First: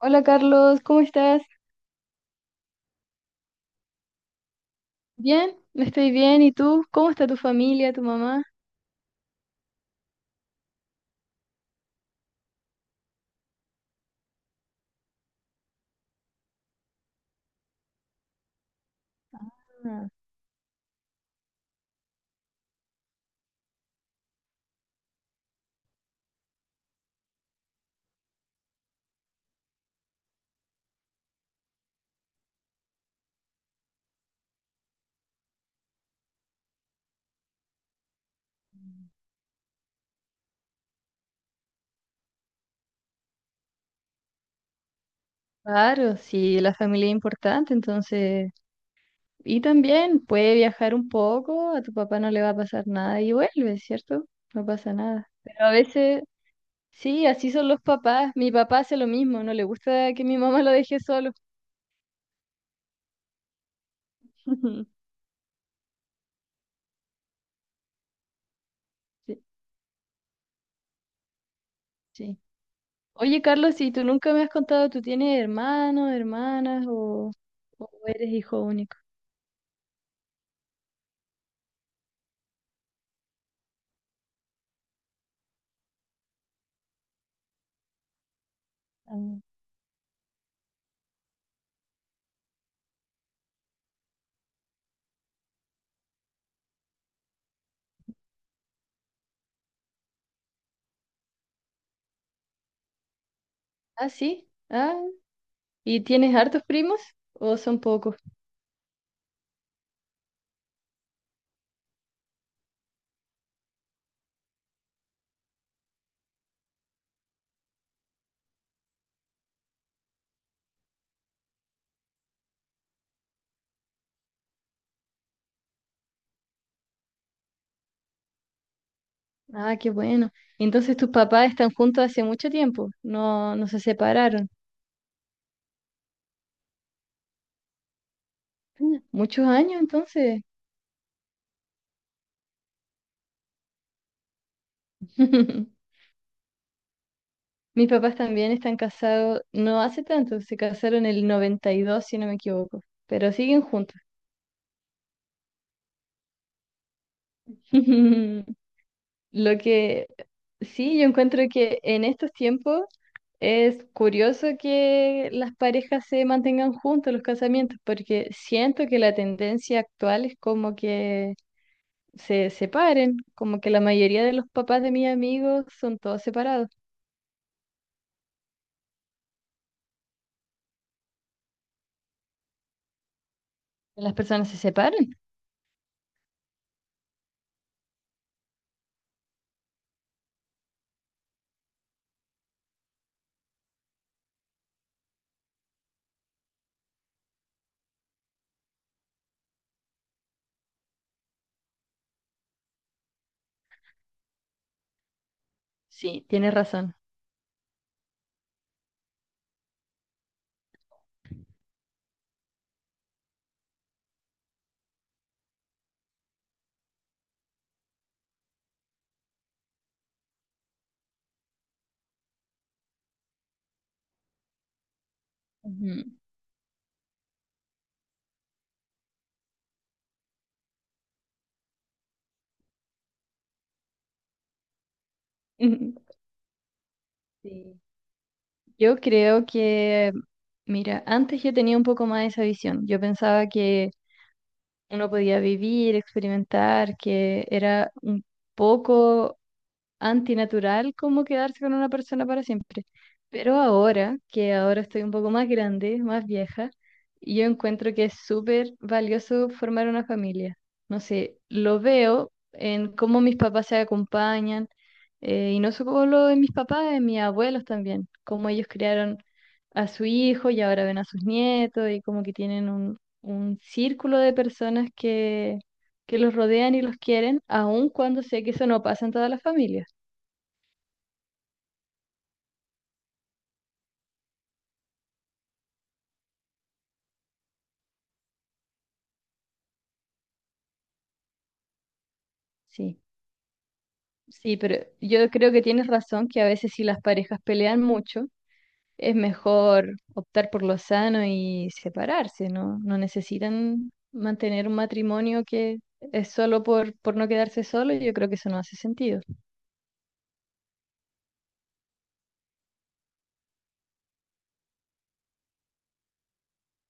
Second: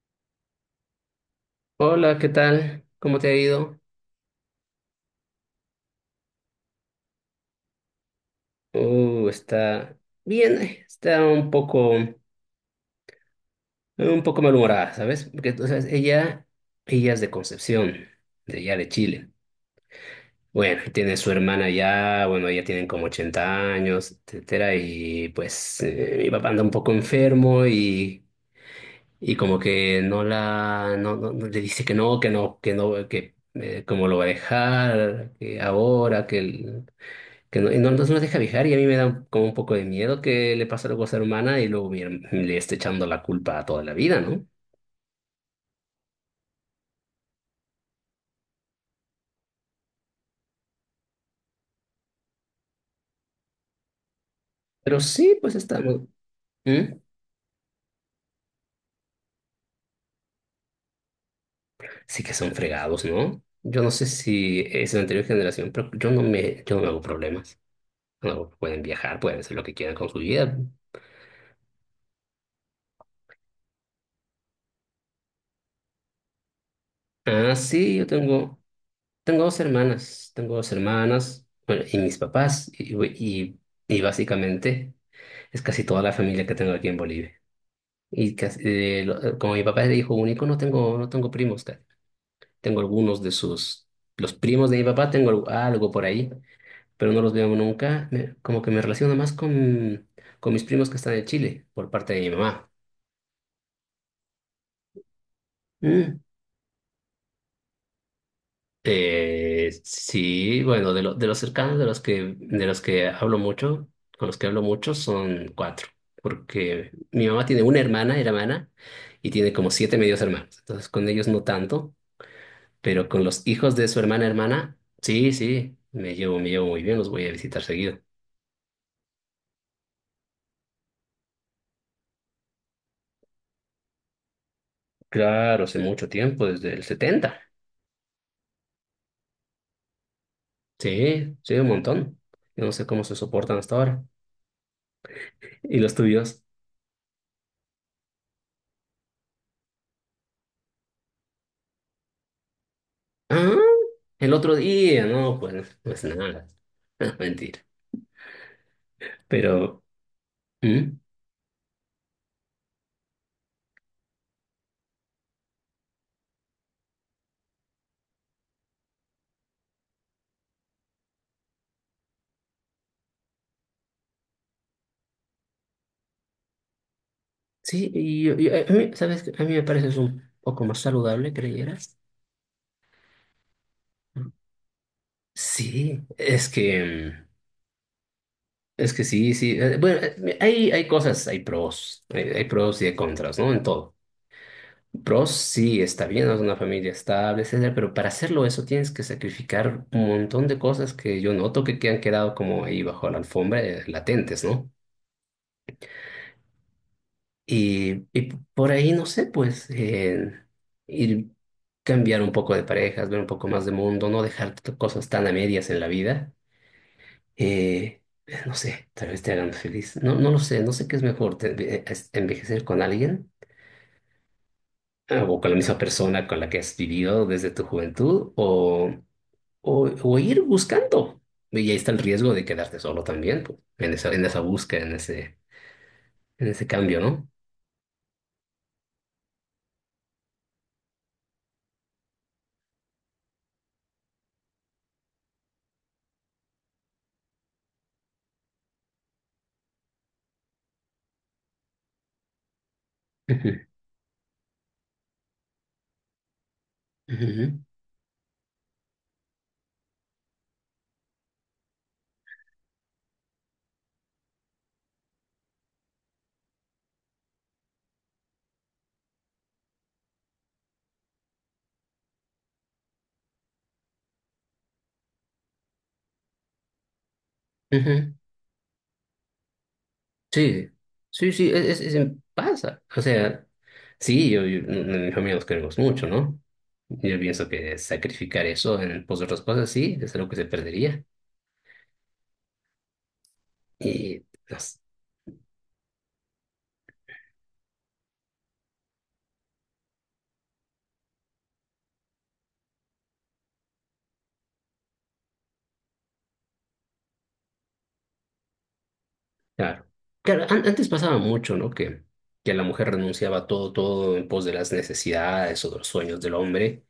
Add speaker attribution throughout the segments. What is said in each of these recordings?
Speaker 1: Hola Carlos, ¿cómo estás?
Speaker 2: Hola, ¿qué tal? ¿Cómo te ha ido?
Speaker 1: Bien, estoy bien. ¿Y tú? ¿Cómo está tu familia, tu mamá?
Speaker 2: Está bien, está un poco malhumorada, ¿sabes? Porque o sea, ella es de Concepción, de allá de Chile.
Speaker 1: Ah.
Speaker 2: Bueno, tiene su hermana ya, bueno, ya tienen como 80 años, etcétera, y pues mi papá anda un poco enfermo y, como que no, le dice que no, que no, que no, que cómo lo va a dejar, que ahora, que no, no, no nos deja viajar y a mí me da como un poco de miedo que le pase algo a ser hermana y luego le esté echando la culpa a toda la vida, ¿no?
Speaker 1: Claro, sí, la familia es importante, entonces... Y también puede viajar un poco, a tu papá no le va a pasar nada y vuelve, ¿cierto? No pasa
Speaker 2: Pero
Speaker 1: nada.
Speaker 2: sí, pues
Speaker 1: Pero a
Speaker 2: estamos.
Speaker 1: veces,
Speaker 2: ¿Mm?
Speaker 1: sí, así son los papás. Mi papá hace lo mismo, no le gusta que mi mamá lo deje solo.
Speaker 2: Sí que son fregados, ¿no? Yo no sé si es la anterior generación, pero yo no me hago problemas. No, pueden viajar,
Speaker 1: Sí,
Speaker 2: pueden hacer lo que quieran con su vida.
Speaker 1: sí. Oye Carlos, ¿y tú nunca me has contado, tú tienes hermanos, hermanas
Speaker 2: Ah,
Speaker 1: o
Speaker 2: sí,
Speaker 1: eres hijo único?
Speaker 2: tengo dos hermanas, bueno, y mis papás, y, y básicamente es casi toda la familia que tengo aquí en Bolivia. Y casi,
Speaker 1: Ah.
Speaker 2: como mi papá es de hijo único, no tengo primos, tengo algunos de los primos de mi papá, tengo algo por ahí, pero no los veo nunca. Como que me relaciono más con mis primos que están en Chile, por parte de mi mamá.
Speaker 1: Ah, sí. Ah, ¿y
Speaker 2: Mm.
Speaker 1: tienes hartos primos o son pocos?
Speaker 2: Sí, bueno, de los cercanos, de los que hablo mucho, con los que hablo mucho son cuatro, porque mi mamá tiene una hermana, hermana, y tiene como siete medios hermanos, entonces con ellos no tanto. Pero con los hijos de su hermana hermana, sí, sí, me llevo muy bien, los voy a visitar seguido.
Speaker 1: Ah, qué bueno. Entonces tus papás están juntos hace mucho tiempo, no, no se separaron.
Speaker 2: Claro, hace mucho tiempo, desde el 70.
Speaker 1: Mm. Muchos años entonces.
Speaker 2: Sí, sí, un montón. Yo no sé cómo se soportan hasta ahora. ¿Y los tuyos?
Speaker 1: Mis papás también están casados, no hace tanto, se casaron en el 92 si no me equivoco, pero
Speaker 2: Ah,
Speaker 1: siguen juntos.
Speaker 2: el otro día, no, pues nada. Mentira.
Speaker 1: Lo
Speaker 2: Pero.
Speaker 1: que
Speaker 2: ¿Mm?
Speaker 1: sí, yo encuentro que en estos tiempos es curioso que las parejas se mantengan juntos en los casamientos, porque siento que la tendencia actual es como que se separen, como que la mayoría de los papás de mis amigos son todos separados.
Speaker 2: Sí, y a mí, ¿sabes qué? A mí me parece es un poco más saludable, ¿creyeras?
Speaker 1: ¿Las personas se separan?
Speaker 2: Sí, es que es que sí, sí. Bueno, hay, cosas, hay pros, hay pros y hay contras, ¿no? En todo. Pros, sí, está bien, ¿no? Es una familia estable, etcétera, pero para hacerlo eso tienes que sacrificar un montón de cosas que yo noto que han quedado como ahí bajo la alfombra, latentes, ¿no?
Speaker 1: Sí, tienes razón.
Speaker 2: Y por ahí, no sé, pues, ir cambiar un poco de parejas, ver un poco más de mundo, no dejar cosas tan a medias en la vida. Eh, no sé, tal vez te hagan feliz. No, no lo sé, no sé qué es mejor, envejecer con alguien, o con la misma
Speaker 1: Ujú.
Speaker 2: persona con la que has vivido desde tu juventud o ir buscando. Y ahí está el riesgo de quedarte solo también, pues, en en esa búsqueda, en ese cambio, ¿no?
Speaker 1: Sí. Yo creo que, mira, antes yo tenía un poco más esa visión. Yo pensaba que uno podía vivir, experimentar, que era un poco, antinatural como quedarse con una persona para siempre. Pero
Speaker 2: Ujú,
Speaker 1: ahora, que ahora estoy un poco más grande, más vieja, yo
Speaker 2: ujú,
Speaker 1: encuentro que es súper valioso formar una familia. No sé, lo veo en cómo mis papás se acompañan, y no solo en mis papás, en mis abuelos también, cómo ellos criaron a su hijo y ahora ven a sus nietos y como que tienen un círculo de personas que los rodean y los quieren, aun
Speaker 2: ujú.
Speaker 1: cuando sé que eso no pasa en todas las familias.
Speaker 2: Sí, sí, sí, pasa. O sea, sí, en mi familia nos queremos mucho, ¿no? Yo pienso que sacrificar eso en pos de otras cosas, sí, es algo que se perdería.
Speaker 1: Sí,
Speaker 2: Y,
Speaker 1: sí, pero
Speaker 2: pues,
Speaker 1: yo creo que tienes razón que a veces si las parejas pelean mucho, es mejor optar por lo sano y separarse, ¿no? No necesitan mantener un matrimonio que es solo por, no quedarse solo, yo creo que eso no hace sentido.
Speaker 2: claro, claro, antes pasaba mucho, ¿no? Que la mujer renunciaba a todo, todo en pos de las necesidades o de los sueños del hombre.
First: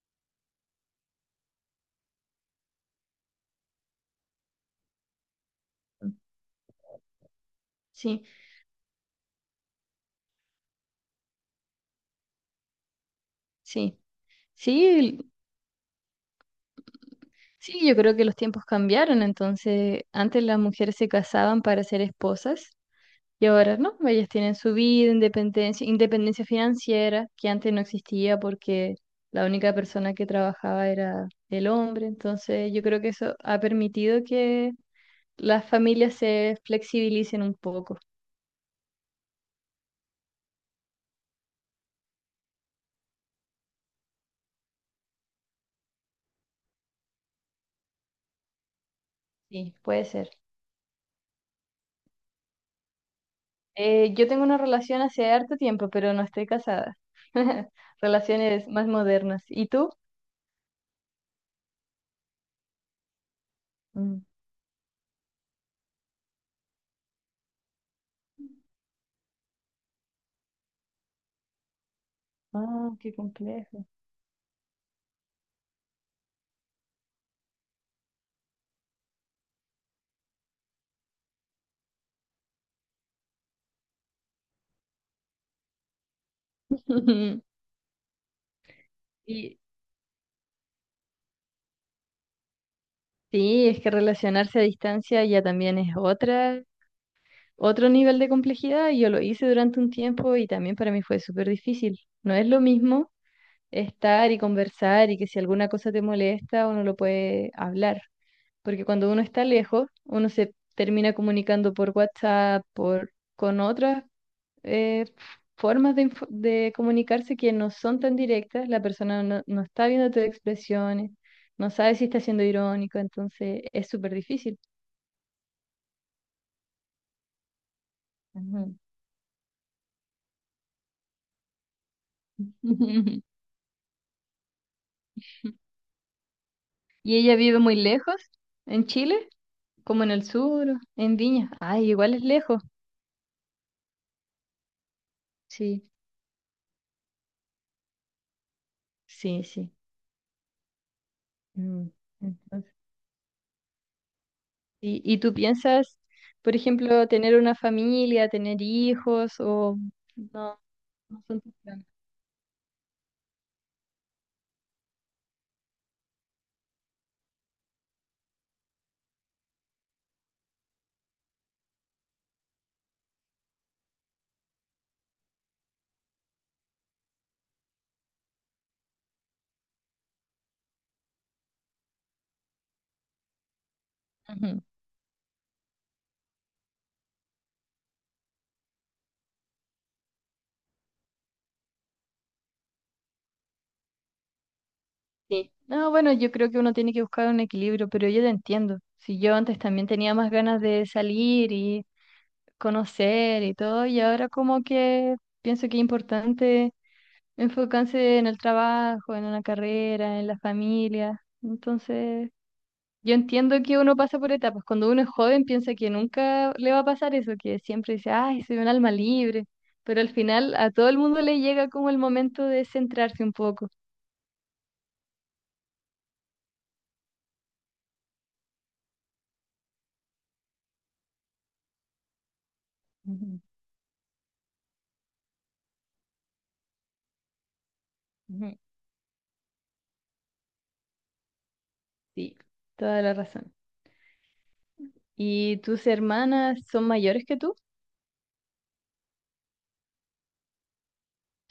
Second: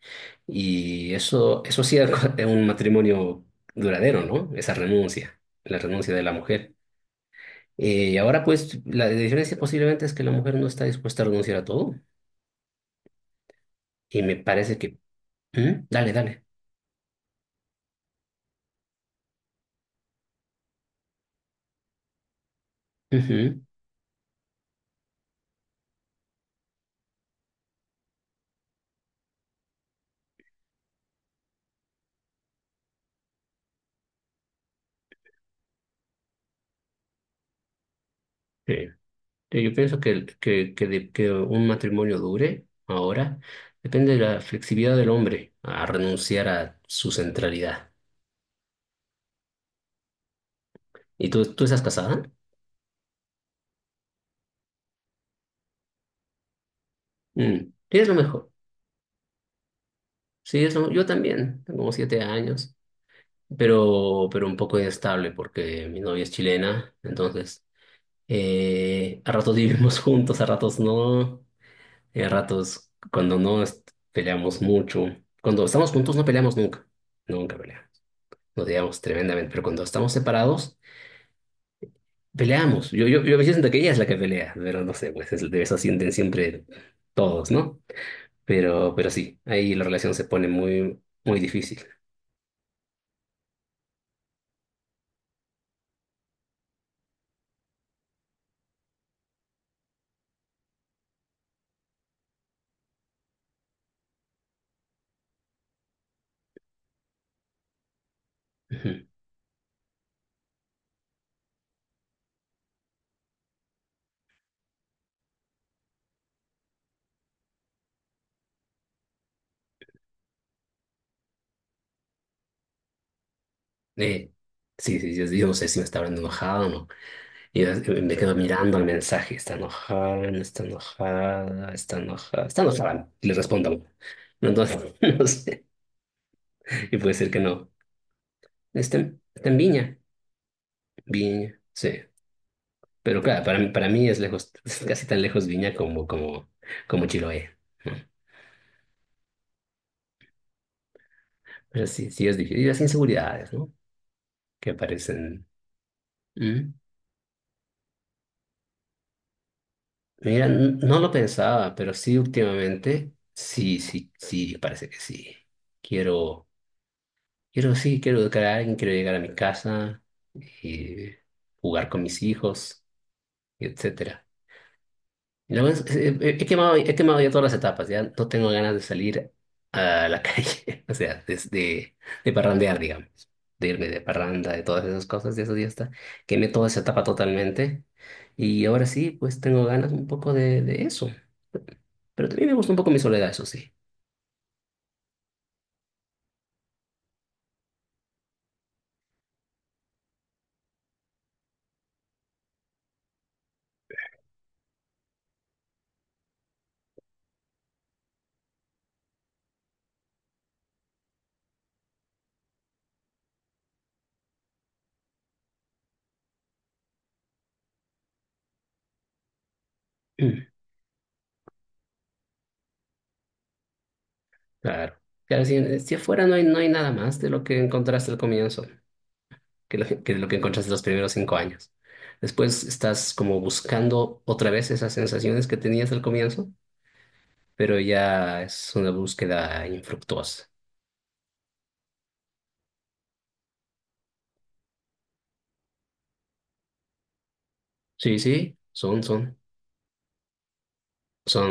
Speaker 2: Y eso hacía un matrimonio duradero, ¿no? Esa renuncia, la renuncia de la mujer. Eh,
Speaker 1: Sí,
Speaker 2: ahora, pues, la diferencia posiblemente es que la mujer no está dispuesta a renunciar a todo.
Speaker 1: sí,
Speaker 2: Y me parece que...
Speaker 1: sí,
Speaker 2: ¿Mm? Dale, dale.
Speaker 1: sí, yo creo que los tiempos cambiaron, entonces antes las mujeres se casaban para ser esposas. Y
Speaker 2: Ujú.
Speaker 1: ahora no, ellas tienen su vida, independencia financiera, que antes no existía porque la única persona que trabajaba era el hombre. Entonces yo creo que eso ha permitido que las familias se flexibilicen un poco.
Speaker 2: Sí. Sí, yo pienso que un matrimonio dure ahora depende de la flexibilidad del hombre a renunciar a su centralidad.
Speaker 1: Sí, puede ser.
Speaker 2: ¿Y tú estás casada?
Speaker 1: Yo tengo una relación hace harto tiempo, pero no estoy casada.
Speaker 2: Mm. Sí, es lo mejor.
Speaker 1: Relaciones más modernas. ¿Y tú?
Speaker 2: Sí, yo también, tengo como 7 años,
Speaker 1: Mm.
Speaker 2: pero un poco inestable porque mi novia es chilena, entonces a ratos vivimos juntos, a ratos no. Y a ratos,
Speaker 1: Ah, qué
Speaker 2: cuando no es-
Speaker 1: complejo.
Speaker 2: peleamos mucho, cuando estamos juntos no peleamos nunca, nunca peleamos, nos odiamos tremendamente, pero cuando estamos separados, peleamos. Yo a veces siento que ella es la que pelea, pero no sé, pues de eso sienten siempre todos, ¿no? Pero sí,
Speaker 1: Y
Speaker 2: ahí la relación se pone muy, muy difícil.
Speaker 1: sí, es que relacionarse a distancia ya también es otra otro nivel de complejidad y yo lo hice durante un tiempo y también para mí fue súper difícil. No es lo mismo estar y conversar y que si alguna cosa te molesta uno lo puede hablar, porque
Speaker 2: Ujú.
Speaker 1: cuando uno está lejos, uno se termina comunicando por WhatsApp, con otras eh, formas de comunicarse que no son tan directas, la persona no, está viendo tus expresiones. No sabe si está siendo irónico, entonces es súper
Speaker 2: Eh,
Speaker 1: difícil.
Speaker 2: sí, sí, yo no sé si me está hablando enojada o no. Y yo, me quedo
Speaker 1: Ujú.
Speaker 2: mirando el mensaje, está enojada, no está enojada, está enojada, está enojada, y le respondo. Entonces, no sé. Y puede
Speaker 1: ¿Y
Speaker 2: ser
Speaker 1: ella
Speaker 2: que
Speaker 1: vive
Speaker 2: no.
Speaker 1: muy lejos? ¿En Chile?
Speaker 2: Está en Viña.
Speaker 1: ¿Como en el sur? ¿En Viña?
Speaker 2: Viña,
Speaker 1: Ay,
Speaker 2: sí.
Speaker 1: igual es lejos.
Speaker 2: Pero claro, para mí es lejos, es casi tan lejos Viña
Speaker 1: Sí,
Speaker 2: como, como Chiloé, ¿no?
Speaker 1: sí, sí.
Speaker 2: Pero
Speaker 1: Mm,
Speaker 2: sí, sí es difícil. Y
Speaker 1: entonces,
Speaker 2: las inseguridades, ¿no? Que
Speaker 1: ¿y, tú
Speaker 2: aparecen.
Speaker 1: piensas, por
Speaker 2: Mm.
Speaker 1: ejemplo, tener una familia, tener hijos o
Speaker 2: Mira,
Speaker 1: no,
Speaker 2: no lo
Speaker 1: no son tus
Speaker 2: pensaba,
Speaker 1: planes?
Speaker 2: pero sí últimamente, sí, sí, sí, parece que sí. Quiero, Quiero, sí, quiero educar a alguien, quiero llegar a mi casa y jugar con mis hijos, y etcétera. Lo es- he he quemado, ya todas las etapas, ya no tengo ganas de salir a la calle, o sea, desde de parrandear, digamos, de irme de parranda, de
Speaker 1: Ujú.
Speaker 2: todas esas cosas, de eso ya está. Quemé toda esa etapa totalmente y ahora sí, pues tengo ganas un poco de eso, pero también me gusta un poco mi soledad, eso sí.
Speaker 1: Sí. No, bueno, yo creo que uno tiene que buscar un equilibrio, pero yo te entiendo. Si yo antes también tenía más ganas de salir y conocer y todo, y ahora como que pienso que es importante enfocarse en el trabajo, en una carrera, en la familia. Entonces, yo entiendo que uno pasa por etapas. Cuando uno es joven piensa que nunca le va a pasar eso, que siempre dice, ay, soy un alma libre. Pero al
Speaker 2: Mm,
Speaker 1: final a todo el mundo le llega como el momento de centrarse un poco.
Speaker 2: claro. Claro, si afuera no hay, nada más de lo que encontraste al comienzo, que lo que encontraste los primeros 5 años. Después estás como
Speaker 1: Ujú,
Speaker 2: buscando otra vez esas sensaciones que tenías al comienzo, pero ya
Speaker 1: ujú.
Speaker 2: es una búsqueda infructuosa.
Speaker 1: Sí. Toda la razón. ¿Y tus hermanas son mayores que tú?
Speaker 2: Sí, sí,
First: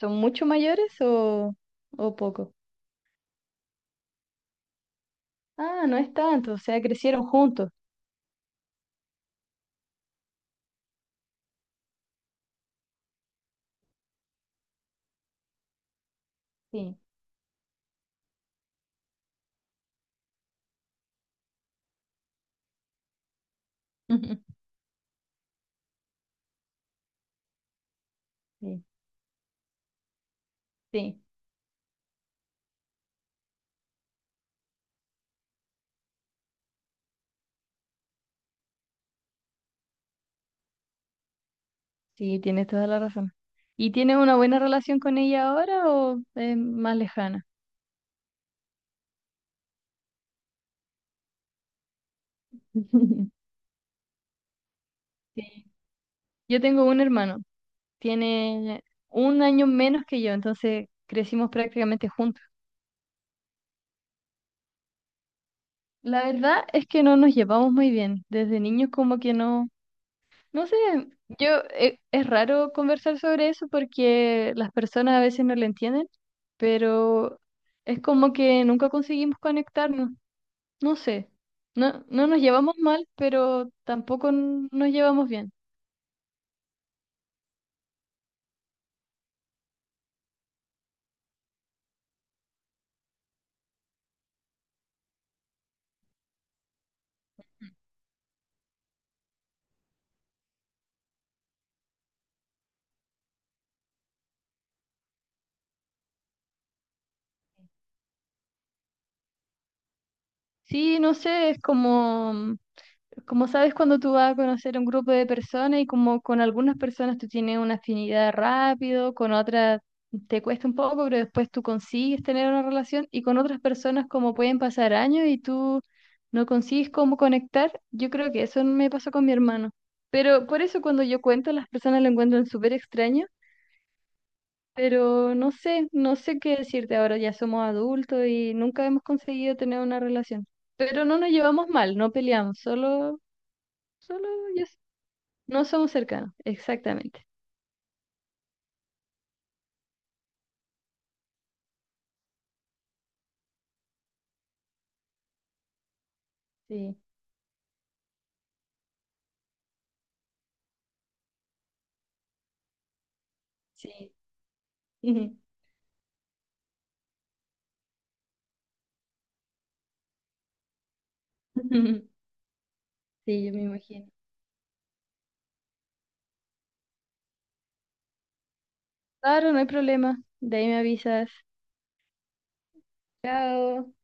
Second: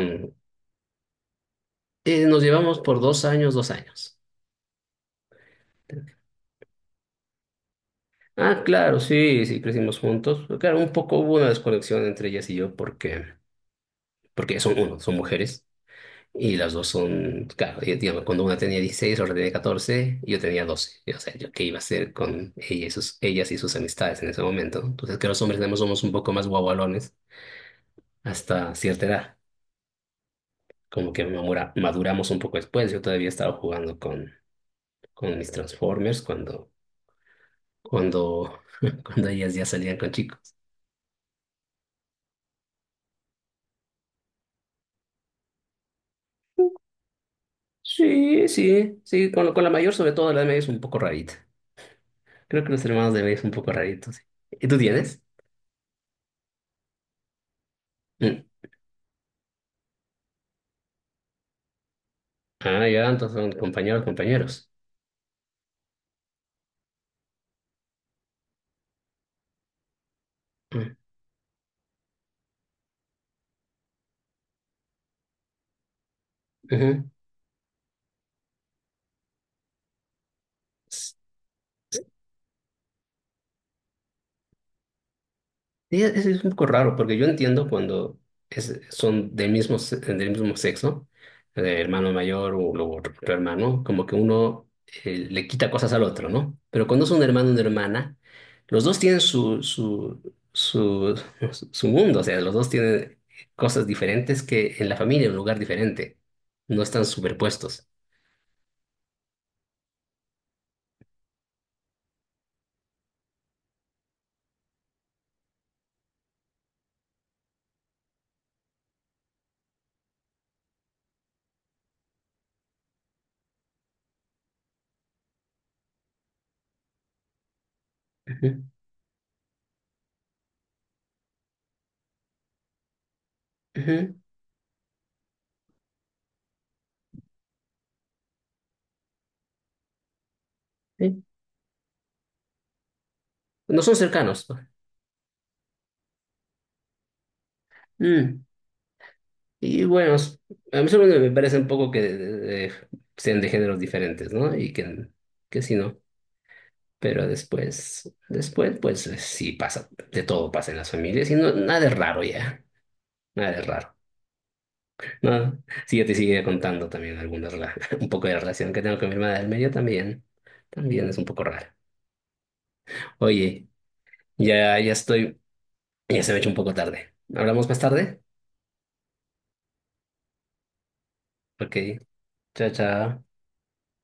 Speaker 1: ¿Son mucho mayores o,
Speaker 2: Nos
Speaker 1: poco?
Speaker 2: llevamos por 2 años.
Speaker 1: Ah, no es tanto, o sea, crecieron juntos.
Speaker 2: Ah, claro, sí, sí, crecimos juntos. Pero claro, un poco hubo una desconexión entre ellas y yo porque son mujeres y las dos
Speaker 1: Sí,
Speaker 2: son, claro, y, digamos, cuando una tenía 16 otra tenía 14 y yo tenía 12. Y, o sea, yo qué iba a hacer con ella ellas y sus amistades en ese momento, ¿no? Entonces, que los hombres tenemos somos un poco más guagualones hasta
Speaker 1: sí,
Speaker 2: cierta edad. Como
Speaker 1: sí,
Speaker 2: que maduramos un poco después. Yo todavía estaba jugando con mis Transformers cuando, cuando ellas ya salían con chicos.
Speaker 1: sí, tienes toda la razón. ¿Y tienes una buena relación con ella ahora o es más lejana?
Speaker 2: Sí, sí, sí, con la mayor, sobre todo la de medio es un poco rarita. Creo que los hermanos de medio es un poco raritos. ¿Y tú tienes?
Speaker 1: Sí. Yo tengo un hermano,
Speaker 2: Mm.
Speaker 1: tiene un año menos que yo, entonces crecimos prácticamente juntos.
Speaker 2: Ah, ya, entonces son compañeros, compañeros.
Speaker 1: La verdad es que no nos llevamos muy bien. Desde niños como que no, no sé,
Speaker 2: Mm.
Speaker 1: yo es raro conversar sobre eso porque las personas a veces no lo entienden,
Speaker 2: Ujú.
Speaker 1: pero es como que nunca conseguimos conectarnos. No sé, no nos llevamos mal, pero tampoco nos llevamos bien.
Speaker 2: Sí, es un poco raro porque yo entiendo cuando son del mismo sexo, hermano mayor o otro hermano, como que uno le quita cosas al otro, ¿no? Pero cuando es un hermano o una hermana, los dos tienen su, su mundo, o sea, los dos tienen cosas diferentes que en la familia, en un lugar diferente, no están superpuestos.
Speaker 1: Sí, no sé, es como, como sabes cuando tú vas a conocer un grupo de personas y como con algunas personas tú tienes una afinidad rápido, con otras te cuesta un poco, pero después tú consigues tener una relación y con otras personas como pueden pasar años y tú no consigues cómo conectar. Yo creo que eso
Speaker 2: Ujú,
Speaker 1: me pasó con mi hermano. Pero por eso cuando yo cuento, las personas lo encuentran súper extraño,
Speaker 2: ujú,
Speaker 1: pero no sé, qué decirte ahora, ya somos adultos y nunca hemos conseguido tener una relación. Pero no
Speaker 2: sí.
Speaker 1: nos llevamos mal, no peleamos, solo,
Speaker 2: No son
Speaker 1: solo
Speaker 2: cercanos.
Speaker 1: ya no somos cercanos, exactamente.
Speaker 2: Mm. Y bueno, a mí solo me parece un poco que sean de géneros diferentes, ¿no? Y que sí, ¿no?
Speaker 1: Sí,
Speaker 2: Pero después, después, pues sí pasa, de todo pasa en las familias y no, nada es raro ya, nada es raro,
Speaker 1: sí.
Speaker 2: ¿no? Sí, yo te sigue contando también algunas, un poco de la relación que tengo con mi hermana del medio también, también es un poco rara.
Speaker 1: Sí, yo me
Speaker 2: Oye,
Speaker 1: imagino.
Speaker 2: ya estoy, ya se me ha hecho un poco tarde. ¿Hablamos más tarde?
Speaker 1: Claro, no hay problema. De ahí me avisas.
Speaker 2: Ok, chao, chao.
Speaker 1: Chao.